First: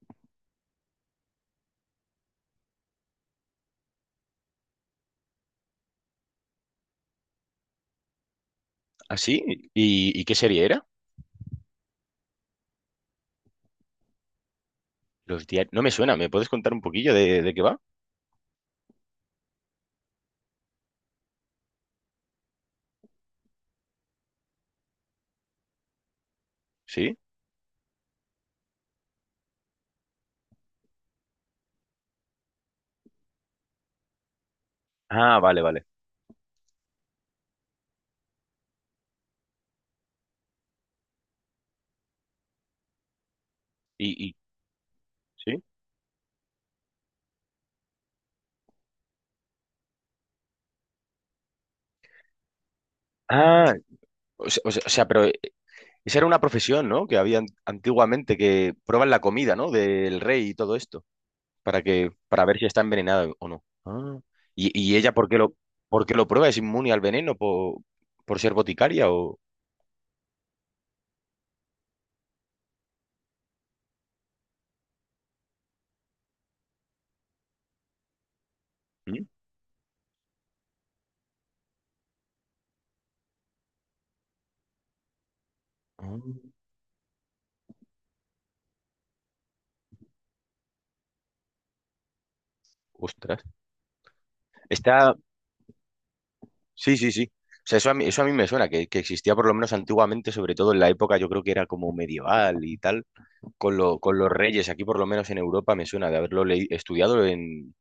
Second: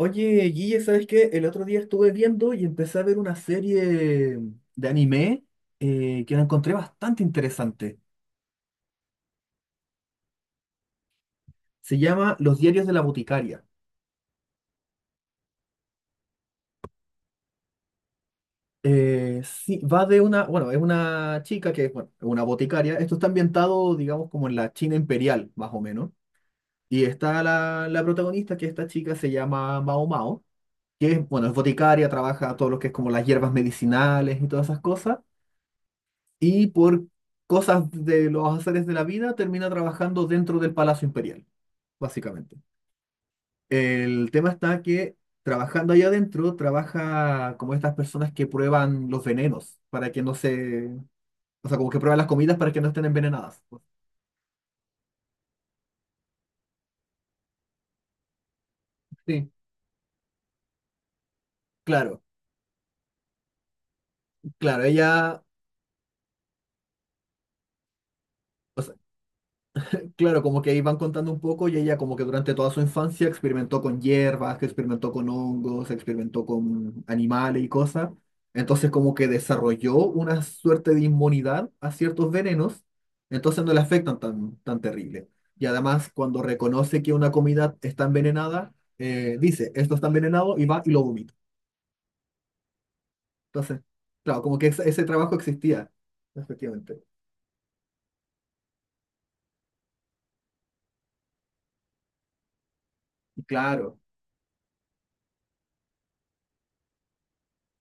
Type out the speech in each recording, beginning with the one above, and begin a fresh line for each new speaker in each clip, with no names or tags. Oye, Guille, ¿sabes qué? El otro día estuve viendo y empecé a ver una serie de anime que la encontré bastante interesante.
¿Ah, sí? ¿Y qué serie era?
Se llama Los diarios de la boticaria.
Los diarios. No me suena, ¿me puedes contar un poquillo de qué va?
Sí, va de una, bueno, es una chica que es bueno, es una boticaria. Esto está ambientado, digamos, como en la China imperial, más o menos. Y
¿Sí?
está la protagonista, que esta chica se llama Mao Mao, que es, bueno, es boticaria, trabaja todo lo que es como las hierbas medicinales y todas esas cosas.
Ah, vale, vale.
Y por cosas de los azares de la vida termina trabajando dentro del Palacio Imperial, básicamente.
¿Y,
El
y-
tema está que
sí?
trabajando allá adentro, trabaja como estas personas que prueban los venenos para que no se, o sea, como que prueban las comidas para que no estén envenenadas.
Ah, o sea, pero esa era una profesión, ¿no? Que había antiguamente que prueban la
Sí,
comida, ¿no? Del rey y todo esto,
claro,
para ver si está envenenada o no. Ah. ¿Y,
claro,
y ella
ella,
por qué lo prueba? ¿Es inmune al veneno por ser
o sea,
boticaria o...?
claro, como que ahí van contando un poco y ella como que durante toda su infancia experimentó con hierbas, que experimentó con hongos, experimentó con animales y cosas. Entonces como
¿Mm?
que desarrolló una suerte de inmunidad a ciertos venenos, entonces no le afectan tan, tan terrible. Y además
Ah,
cuando reconoce que una comida está envenenada, dice, esto está envenenado y va y lo vomita.
ostras.
Entonces, claro, como que ese
Está,
trabajo existía,
Sí,
efectivamente.
sí, sí. O sea, eso a mí me suena, que existía por lo menos antiguamente, sobre todo en la época. Yo creo que era como medieval y tal,
Y claro,
con los reyes. Aquí por lo menos en Europa me suena de haberlo estudiado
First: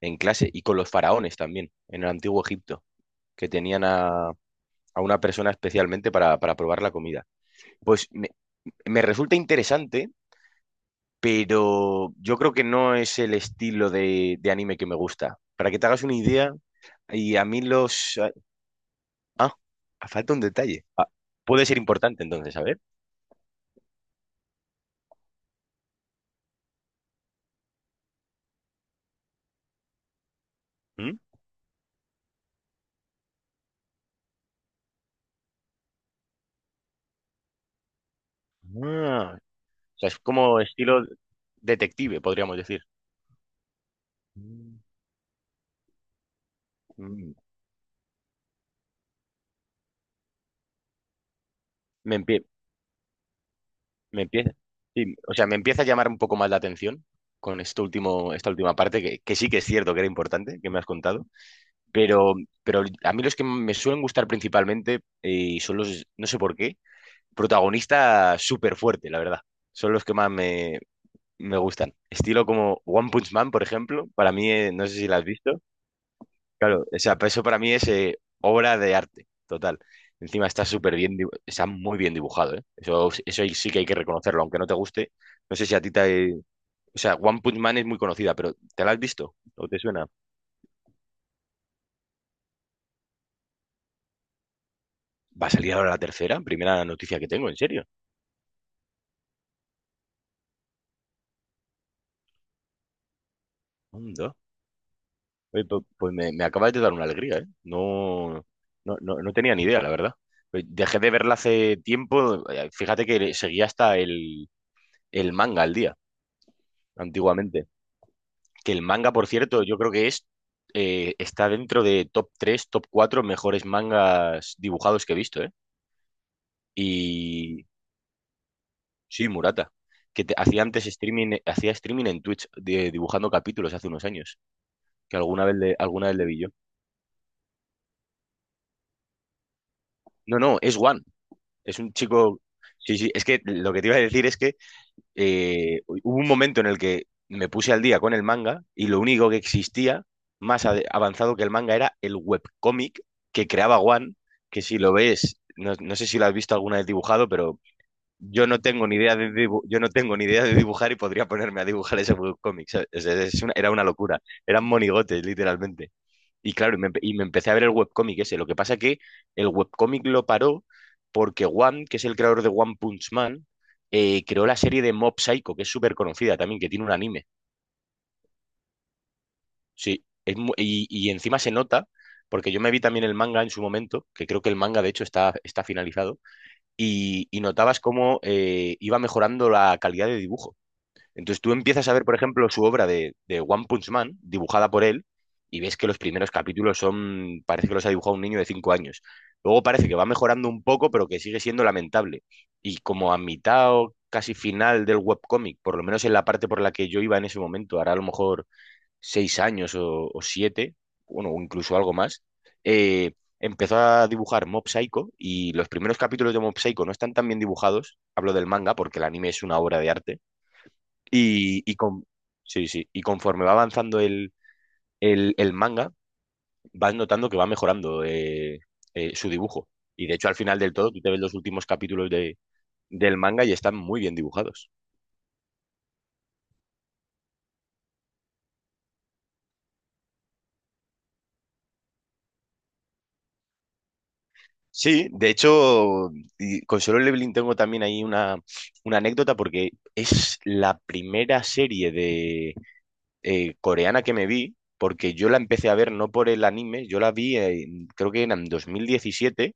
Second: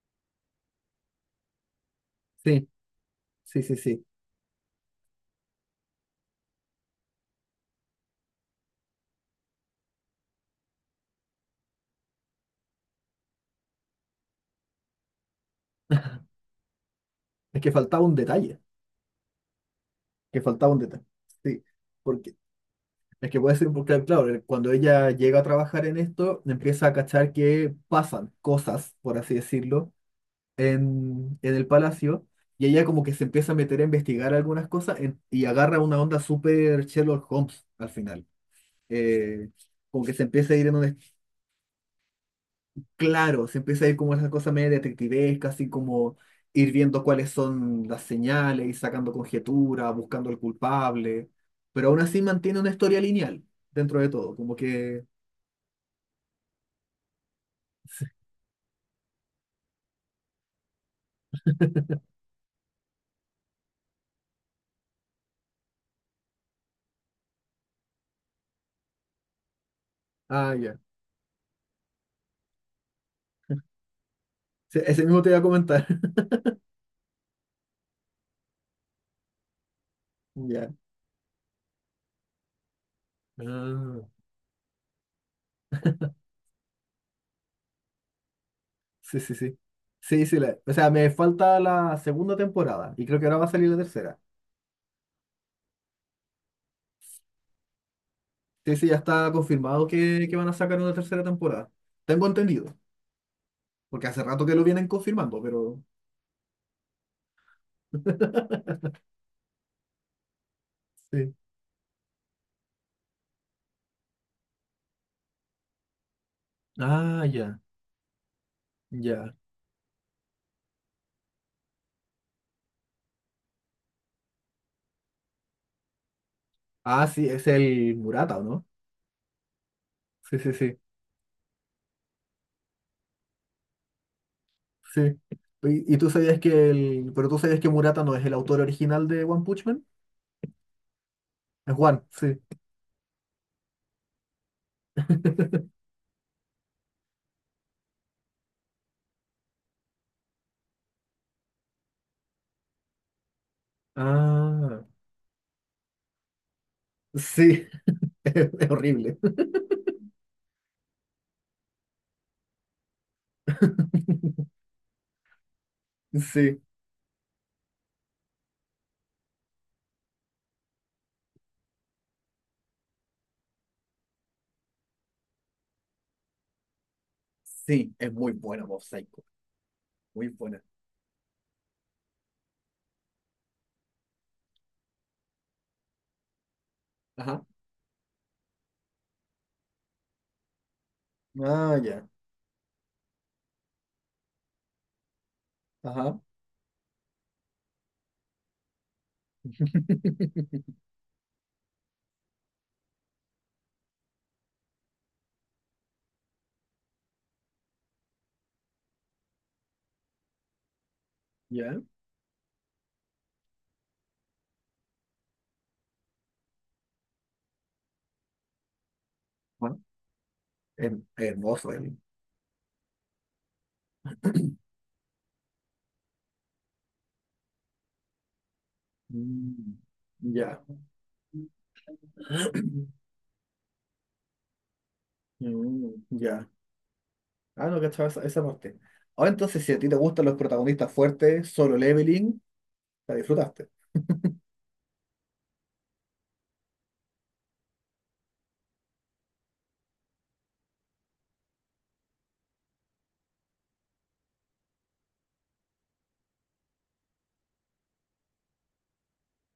en clase, y con los faraones también, en el antiguo
sí,
Egipto, que
sí, sí,
tenían
sí.
a una persona especialmente para probar la comida. Pues me resulta interesante, pero yo creo que no es el estilo de anime que me gusta. Para que te hagas una idea, y a
Es
mí
que faltaba un
los...
detalle.
Ah, ah, falta un
Que faltaba un
detalle.
detalle.
Ah,
Sí,
puede ser importante
porque
entonces, a ver.
es que puede ser, porque claro, cuando ella llega a trabajar en esto, empieza a cachar que pasan cosas, por así decirlo,
¿Mm?
en el palacio, y ella como que se empieza a meter a investigar algunas cosas y agarra una onda súper Sherlock Holmes al final.
Ah,
Eh,
o
como
sea,
que
es
se empieza a
como
ir en un,
estilo detective, podríamos decir.
claro, se empieza a ir como esa cosa media
Mm.
detectivesca, así como ir viendo cuáles
Mm.
son las señales, ir sacando conjeturas, buscando al culpable, pero aún
Me
así
empie-
mantiene una historia lineal dentro de
Me
todo,
empieza,
como que...
sí, o sea, me empieza a llamar un poco más la atención con esto último, esta última parte, que sí que es cierto que era importante, que me has contado, pero, pero a mí los que me suelen gustar principalmente, son los, no sé por qué, protagonista súper fuerte, la verdad. Son los que más
Ah, ya.
me gustan. Estilo como One Punch Man, por ejemplo, para mí,
Sí,
no sé
ese
si la
mismo
has
te iba a
visto.
comentar.
Claro, o sea, pues eso para mí es, obra de arte, total. Encima está
Ya.
súper bien, está muy bien dibujado, ¿eh? Eso ahí sí que hay que
Ah,
reconocerlo, aunque no te guste. No sé si a ti te... O sea, One Punch Man es muy conocida, pero ¿te la has
sí, sí,
visto?
sí.
¿O te suena?
Sí, sí, o sea, me falta la segunda temporada y creo que ahora va a salir la tercera.
Va a salir ahora la tercera, primera noticia que tengo, en serio.
Sí, sí, ya está confirmado que van a sacar una tercera temporada. Tengo entendido, porque hace
Anda.
rato que lo vienen confirmando,
Oye,
pero...
pues me acabas de dar una alegría, ¿eh? No, no, no, no tenía ni idea, la verdad. Pues dejé de
Sí.
verla hace tiempo. Fíjate que seguía hasta el manga al día,
Ah, ya,
antiguamente. Que el manga, por
ya.
cierto, yo creo que es, está dentro de top 3, top 4 mejores mangas dibujados que he visto, ¿eh?
Ah, sí, es
Y
el Murata, ¿o no?
sí, Murata, que
Sí, sí,
hacía
sí,
antes streaming en Twitch, dibujando capítulos hace unos años, que
sí. ¿Y
alguna
tú
vez le
sabías
vi yo.
que el, pero tú sabías que Murata no es el autor original de One Punch Man?
No, no, es One.
Es
Es un
One, sí.
chico. Sí, sí, es que lo que te iba a decir es que, hubo un momento en el que me puse al día con el manga y lo único que existía avanzado que el manga era el webcómic que creaba One, que si
Ah,
lo ves, no sé si lo has visto alguna vez dibujado, pero
sí, es horrible.
yo no tengo ni idea de dibujar y podría ponerme a dibujar ese webcómic, ¿sabes? O es era una locura, eran monigotes, literalmente. Y
Sí,
claro, y me empecé a ver el webcómic ese. Lo que pasa que el webcómic lo paró porque One, que es el creador de One Punch Man, creó la serie de Mob Psycho, que es súper conocida también, que tiene un anime.
sí, es muy buena Mob Psycho,
Sí,
muy buena.
y encima se nota, porque yo me vi también el manga en su momento, que creo que el manga de hecho está finalizado,
Ajá.
y notabas cómo, iba mejorando la calidad de dibujo. Entonces tú
Ah,
empiezas a ver,
ya,
por ejemplo, su obra de One Punch Man, dibujada por él, y ves que los
ajá.
primeros capítulos son, parece que los ha dibujado un niño de 5 años. Luego parece que va mejorando un poco, pero que sigue siendo lamentable. Y como a mitad o casi final del webcómic, por lo menos en la parte por la que yo iba en ese momento, hará a lo mejor 6 años o 7, bueno, o incluso
Ya,
algo más. eh, Empezó a dibujar Mob Psycho y los primeros capítulos de Mob Psycho no están tan bien dibujados, hablo del manga porque el anime es una
ah,
obra de arte, y,
hermoso
y
él.
con, sí, sí, y conforme va avanzando el manga, vas notando que va mejorando, su dibujo.
Mm,
Y de hecho, al final
ya.
del todo, tú te ves los últimos capítulos del manga y están muy bien dibujados.
Mm, ya. Ah, no, cachaba esa parte. Ahora entonces, si a ti te gustan los protagonistas fuertes, Solo Leveling, la disfrutaste.
Sí, de hecho, y con Solo Leveling tengo también ahí una anécdota porque es la primera serie de, coreana que me vi, porque yo la empecé a ver no por el anime, yo la vi, creo que en 2017,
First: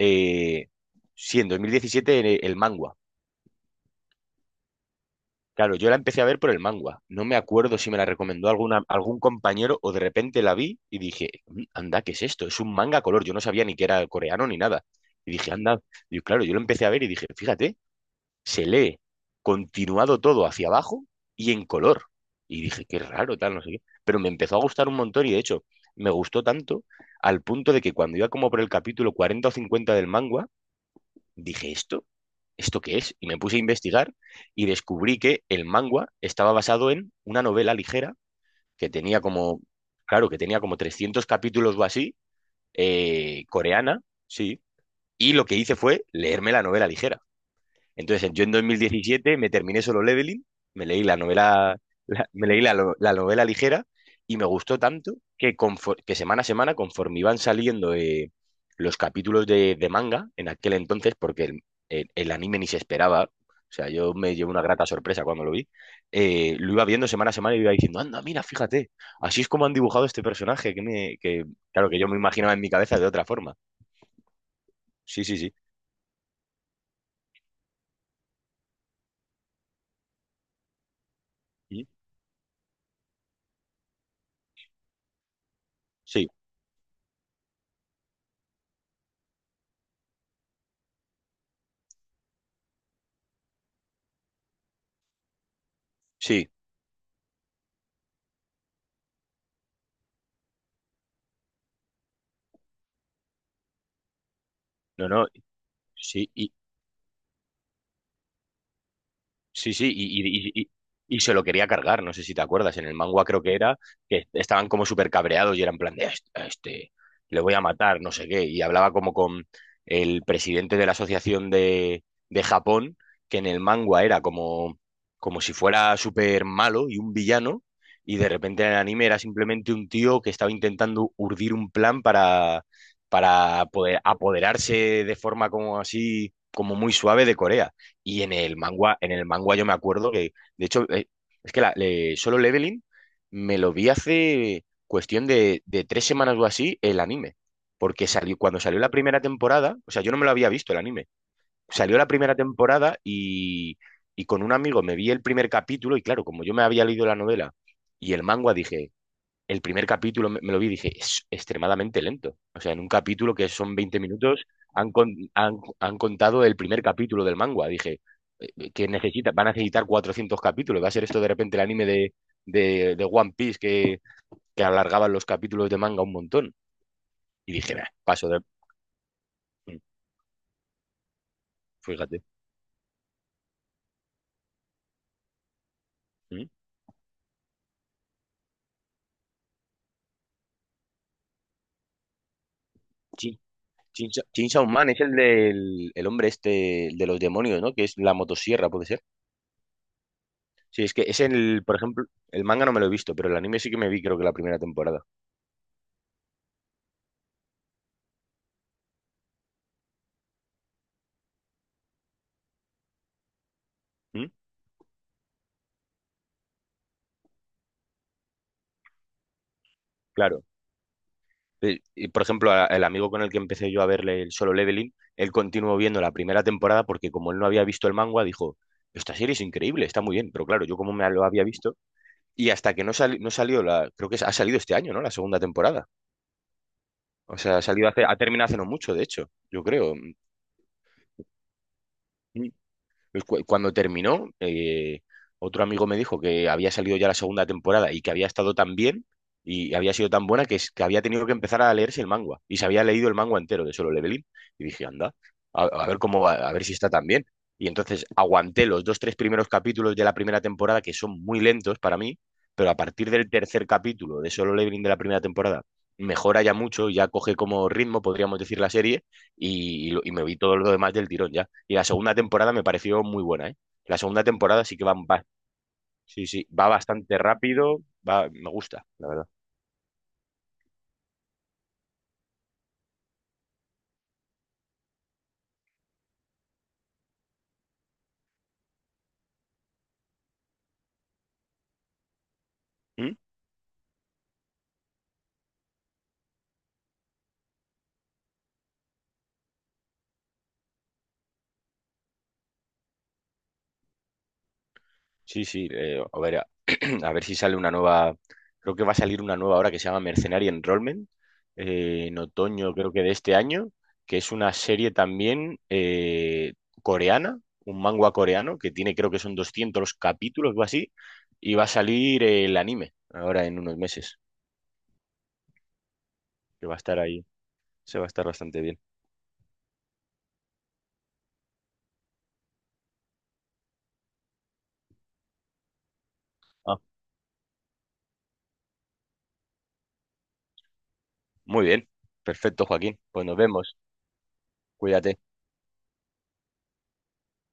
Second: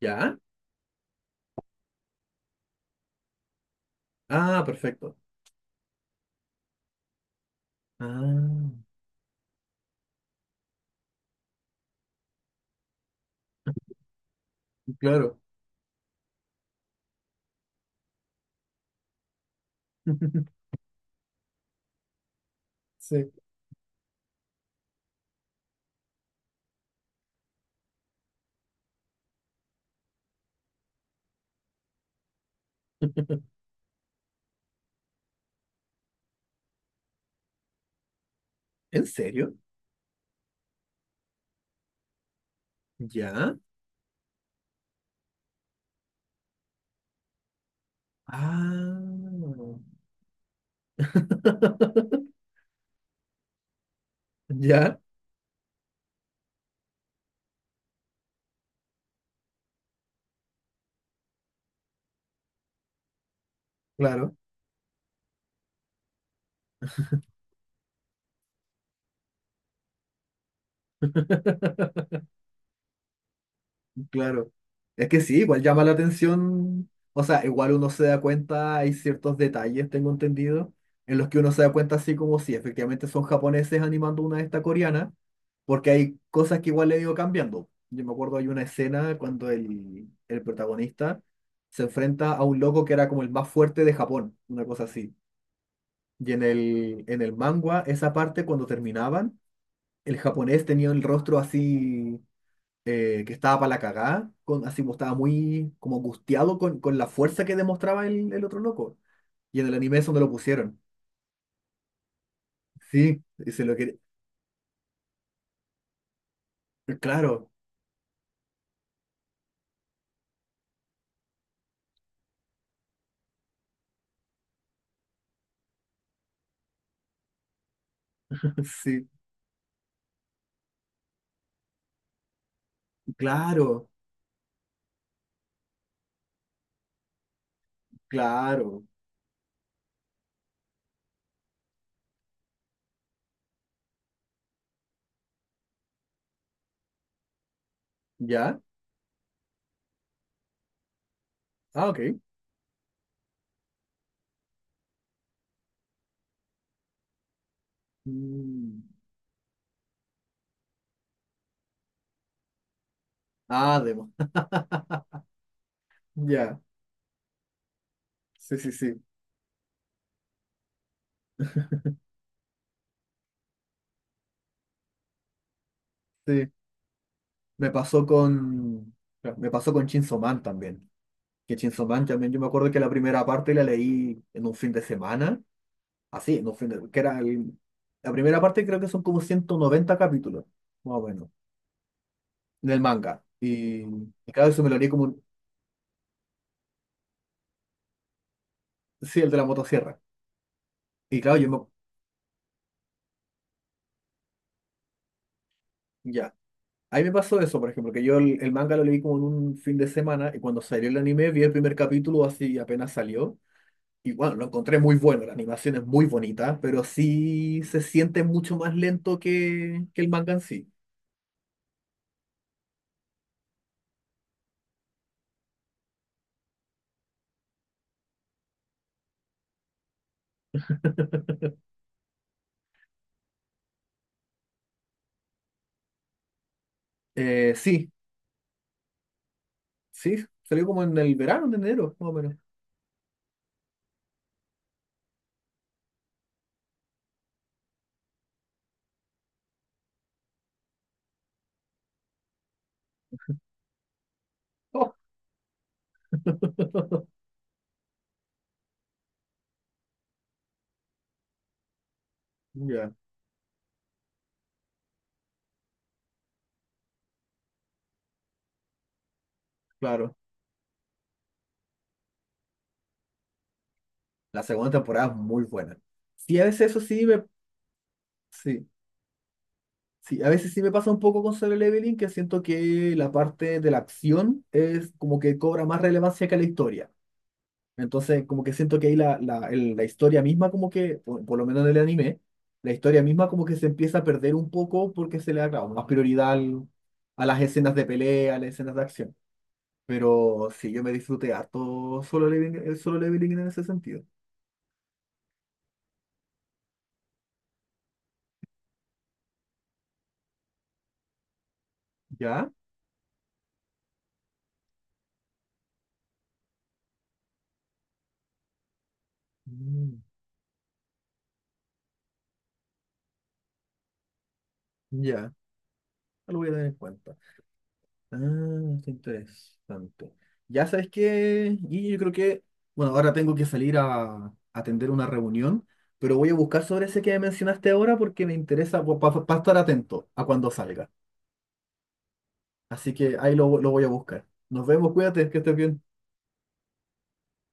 ¿Ya?
sí, en 2017 el manga.
Ah, perfecto.
Claro, yo la empecé a ver por el manga. No me acuerdo si me la recomendó
Ah,
algún compañero o de repente la vi y dije: "Mm, anda, ¿qué es esto? Es un manga a color". Yo no sabía ni que era coreano ni nada. Y
claro.
dije, anda. Y claro, yo lo empecé a ver y dije, fíjate, se lee continuado todo hacia abajo y en color. Y dije, qué
Sí.
raro, tal, no sé qué. Pero me empezó a gustar un montón y, de hecho, me gustó tanto al punto de que cuando iba como por el capítulo 40 o 50 del manga, dije: "¿Esto? ¿Esto qué es?". Y me puse a investigar y descubrí que el manga estaba basado en una novela ligera que
¿En
tenía
serio?
como, claro, que tenía como 300 capítulos o así,
¿Ya?
coreana, sí. Y lo que hice fue leerme la novela ligera. Entonces, yo en 2017 me
Ah.
terminé Solo Leveling, me leí la novela, me leí la novela ligera y me gustó
¿Ya?
tanto que, que semana a semana, conforme iban saliendo, los capítulos de manga en aquel entonces, porque el anime ni se esperaba. O sea, yo me
Claro.
llevé una grata sorpresa cuando lo vi, lo iba viendo semana a semana y iba diciendo, anda, mira, fíjate, así es como han dibujado este personaje, que claro, que yo me imaginaba en mi cabeza de otra forma.
Claro. Es que
Sí, sí,
sí,
sí.
igual llama la atención. O sea, igual uno se da cuenta, hay ciertos detalles, tengo entendido, en los que uno se da
¿Y?
cuenta así como si efectivamente son japoneses animando una de estas coreanas. Porque hay
Sí,
cosas que igual le he ido cambiando. Yo me acuerdo hay una escena cuando el protagonista se enfrenta a un loco que era como el más fuerte de Japón, una cosa así. Y en
sí,
el, en el manga, esa parte cuando terminaban, el japonés tenía el rostro así, que estaba para la cagá, con, así como
no,
estaba
no,
muy como
sí.
angustiado con la fuerza que demostraba el otro loco. Y en el
Sí, sí,
anime
y,
es donde lo
y- y-
pusieron.
y- se lo quería cargar, no sé si te acuerdas. En el
Sí,
manga creo
y
que
se lo
era,
quería.
que estaban como súper cabreados y eran en plan de: "A este, le
Claro,
voy a matar, no sé qué", y hablaba como con el presidente de la asociación de Japón, que en el manga era como, como si fuera súper malo y un villano, y de repente en el anime
sí,
era simplemente un tío que estaba intentando urdir un plan para
claro,
poder apoderarse de forma como así, como muy suave, de Corea. Y en el
claro.
manga, en el manga yo me acuerdo que, de hecho, es que Solo Leveling me lo vi hace cuestión de 3 semanas o así el anime. Porque
¿Ya?
cuando salió la primera temporada, o sea, yo no me lo había visto el anime.
Ah,
Salió
ok.
la primera temporada y con un amigo me vi el primer capítulo y claro, como yo me había leído la novela y el manga,
Mm.
dije, el primer capítulo me lo vi y dije, es extremadamente lento. O sea, en un capítulo que son
Ah,
20
demo.
minutos, han contado el
Ya.
primer capítulo del manga. Dije,
Sí, sí, sí.
van a necesitar 400 capítulos. Va a ser esto de repente el anime de One Piece, que alargaban los capítulos de manga un
Sí.
montón. Y
Me
dije: "Nah,
pasó
paso de...".
con. Me pasó
Mm,
con Chainsaw Man también. Que Chainsaw Man
Fíjate.
también, yo me acuerdo que la primera parte la leí en un fin de semana. Así, en
Mm,
un fin de. Que era la primera parte creo que son como 190 capítulos, más o menos, en el manga.
Chin,
Y,
Chin,
y claro, eso
Chin
me lo leí
Man es
como,
el del el hombre este, el de los demonios, ¿no? Que es la motosierra, puede ser.
sí, el de la motosierra.
Sí, es que
Y
es
claro, yo me.
por ejemplo, el manga no me lo he visto, pero el anime sí que me vi creo que la primera temporada.
Ya. Ahí me pasó eso, por ejemplo, que yo el manga lo leí como en un fin de semana y cuando salió el anime vi el primer capítulo así apenas salió. Y
¿Mm?
bueno, lo encontré muy bueno, la animación es muy bonita, pero sí se siente mucho más lento que el manga en
Claro.
sí.
Y, por ejemplo, el amigo con el que empecé yo a verle el Solo Leveling, él continuó viendo la primera temporada porque, como él no había visto el manga, dijo, esta serie es increíble, está muy bien, pero claro, yo como me lo había visto, y hasta que no salió creo que ha salido este año, ¿no? La segunda temporada. O sea,
Sí,
ha terminado hace no mucho, de hecho, yo creo.
sí, salió como en el verano, en enero, más o menos.
Pues cuando terminó, otro amigo me dijo que había salido ya la segunda temporada y que había estado tan bien y había sido tan buena que había tenido que empezar a leerse el manga. Y se había leído el manga entero de Solo Leveling. Y dije,
Oh,
anda, a ver si está tan bien. Y entonces aguanté los dos, tres primeros capítulos de la primera temporada, que son muy lentos para mí, pero a
ya,
partir del tercer capítulo de Solo Leveling de la primera temporada, mejora ya mucho, ya coge como ritmo, podríamos decir, la serie, y
claro.
me vi todo lo demás del tirón ya. Y la segunda temporada me pareció muy buena, ¿eh? La segunda
La
temporada
segunda
sí que
temporada es muy buena.
sí,
Sí, a
sí, va
veces eso sí
bastante
me...
rápido, va, me
Sí,
gusta, la verdad.
sí, a veces sí me pasa un poco con Solo Leveling, que siento que la parte de la acción es como que cobra más relevancia que la historia. Entonces, como que siento que ahí la historia misma, como que, por lo menos en el anime, la historia
¿Mm?
misma como que se empieza a perder un poco porque se le da, claro, más prioridad a las escenas de pelea, a las escenas de acción. Pero sí, yo me disfruté harto solo leveling, el solo leveling en ese sentido.
Sí, sí, a ver, a ver si sale una nueva, creo que va a salir una nueva ahora que se llama Mercenary Enrollment, en
¿Ya?
otoño creo que de este año, que es una serie también, coreana, un manga coreano, que tiene creo que son doscientos
Mm,
capítulos o así, y va a salir, el anime ahora en unos meses,
ya, lo voy a tener
que va
en
a estar
cuenta.
ahí, se va a
Ah,
estar bastante bien.
qué interesante. Ya sabes que, y yo creo que, bueno, ahora tengo que salir a atender una reunión, pero voy a buscar sobre ese que mencionaste ahora porque me interesa para estar atento a cuando salga.
Muy bien, perfecto,
Así
Joaquín.
que
Pues
ahí
nos
lo
vemos.
voy a buscar. Nos vemos,
Cuídate.
cuídate, que estés bien.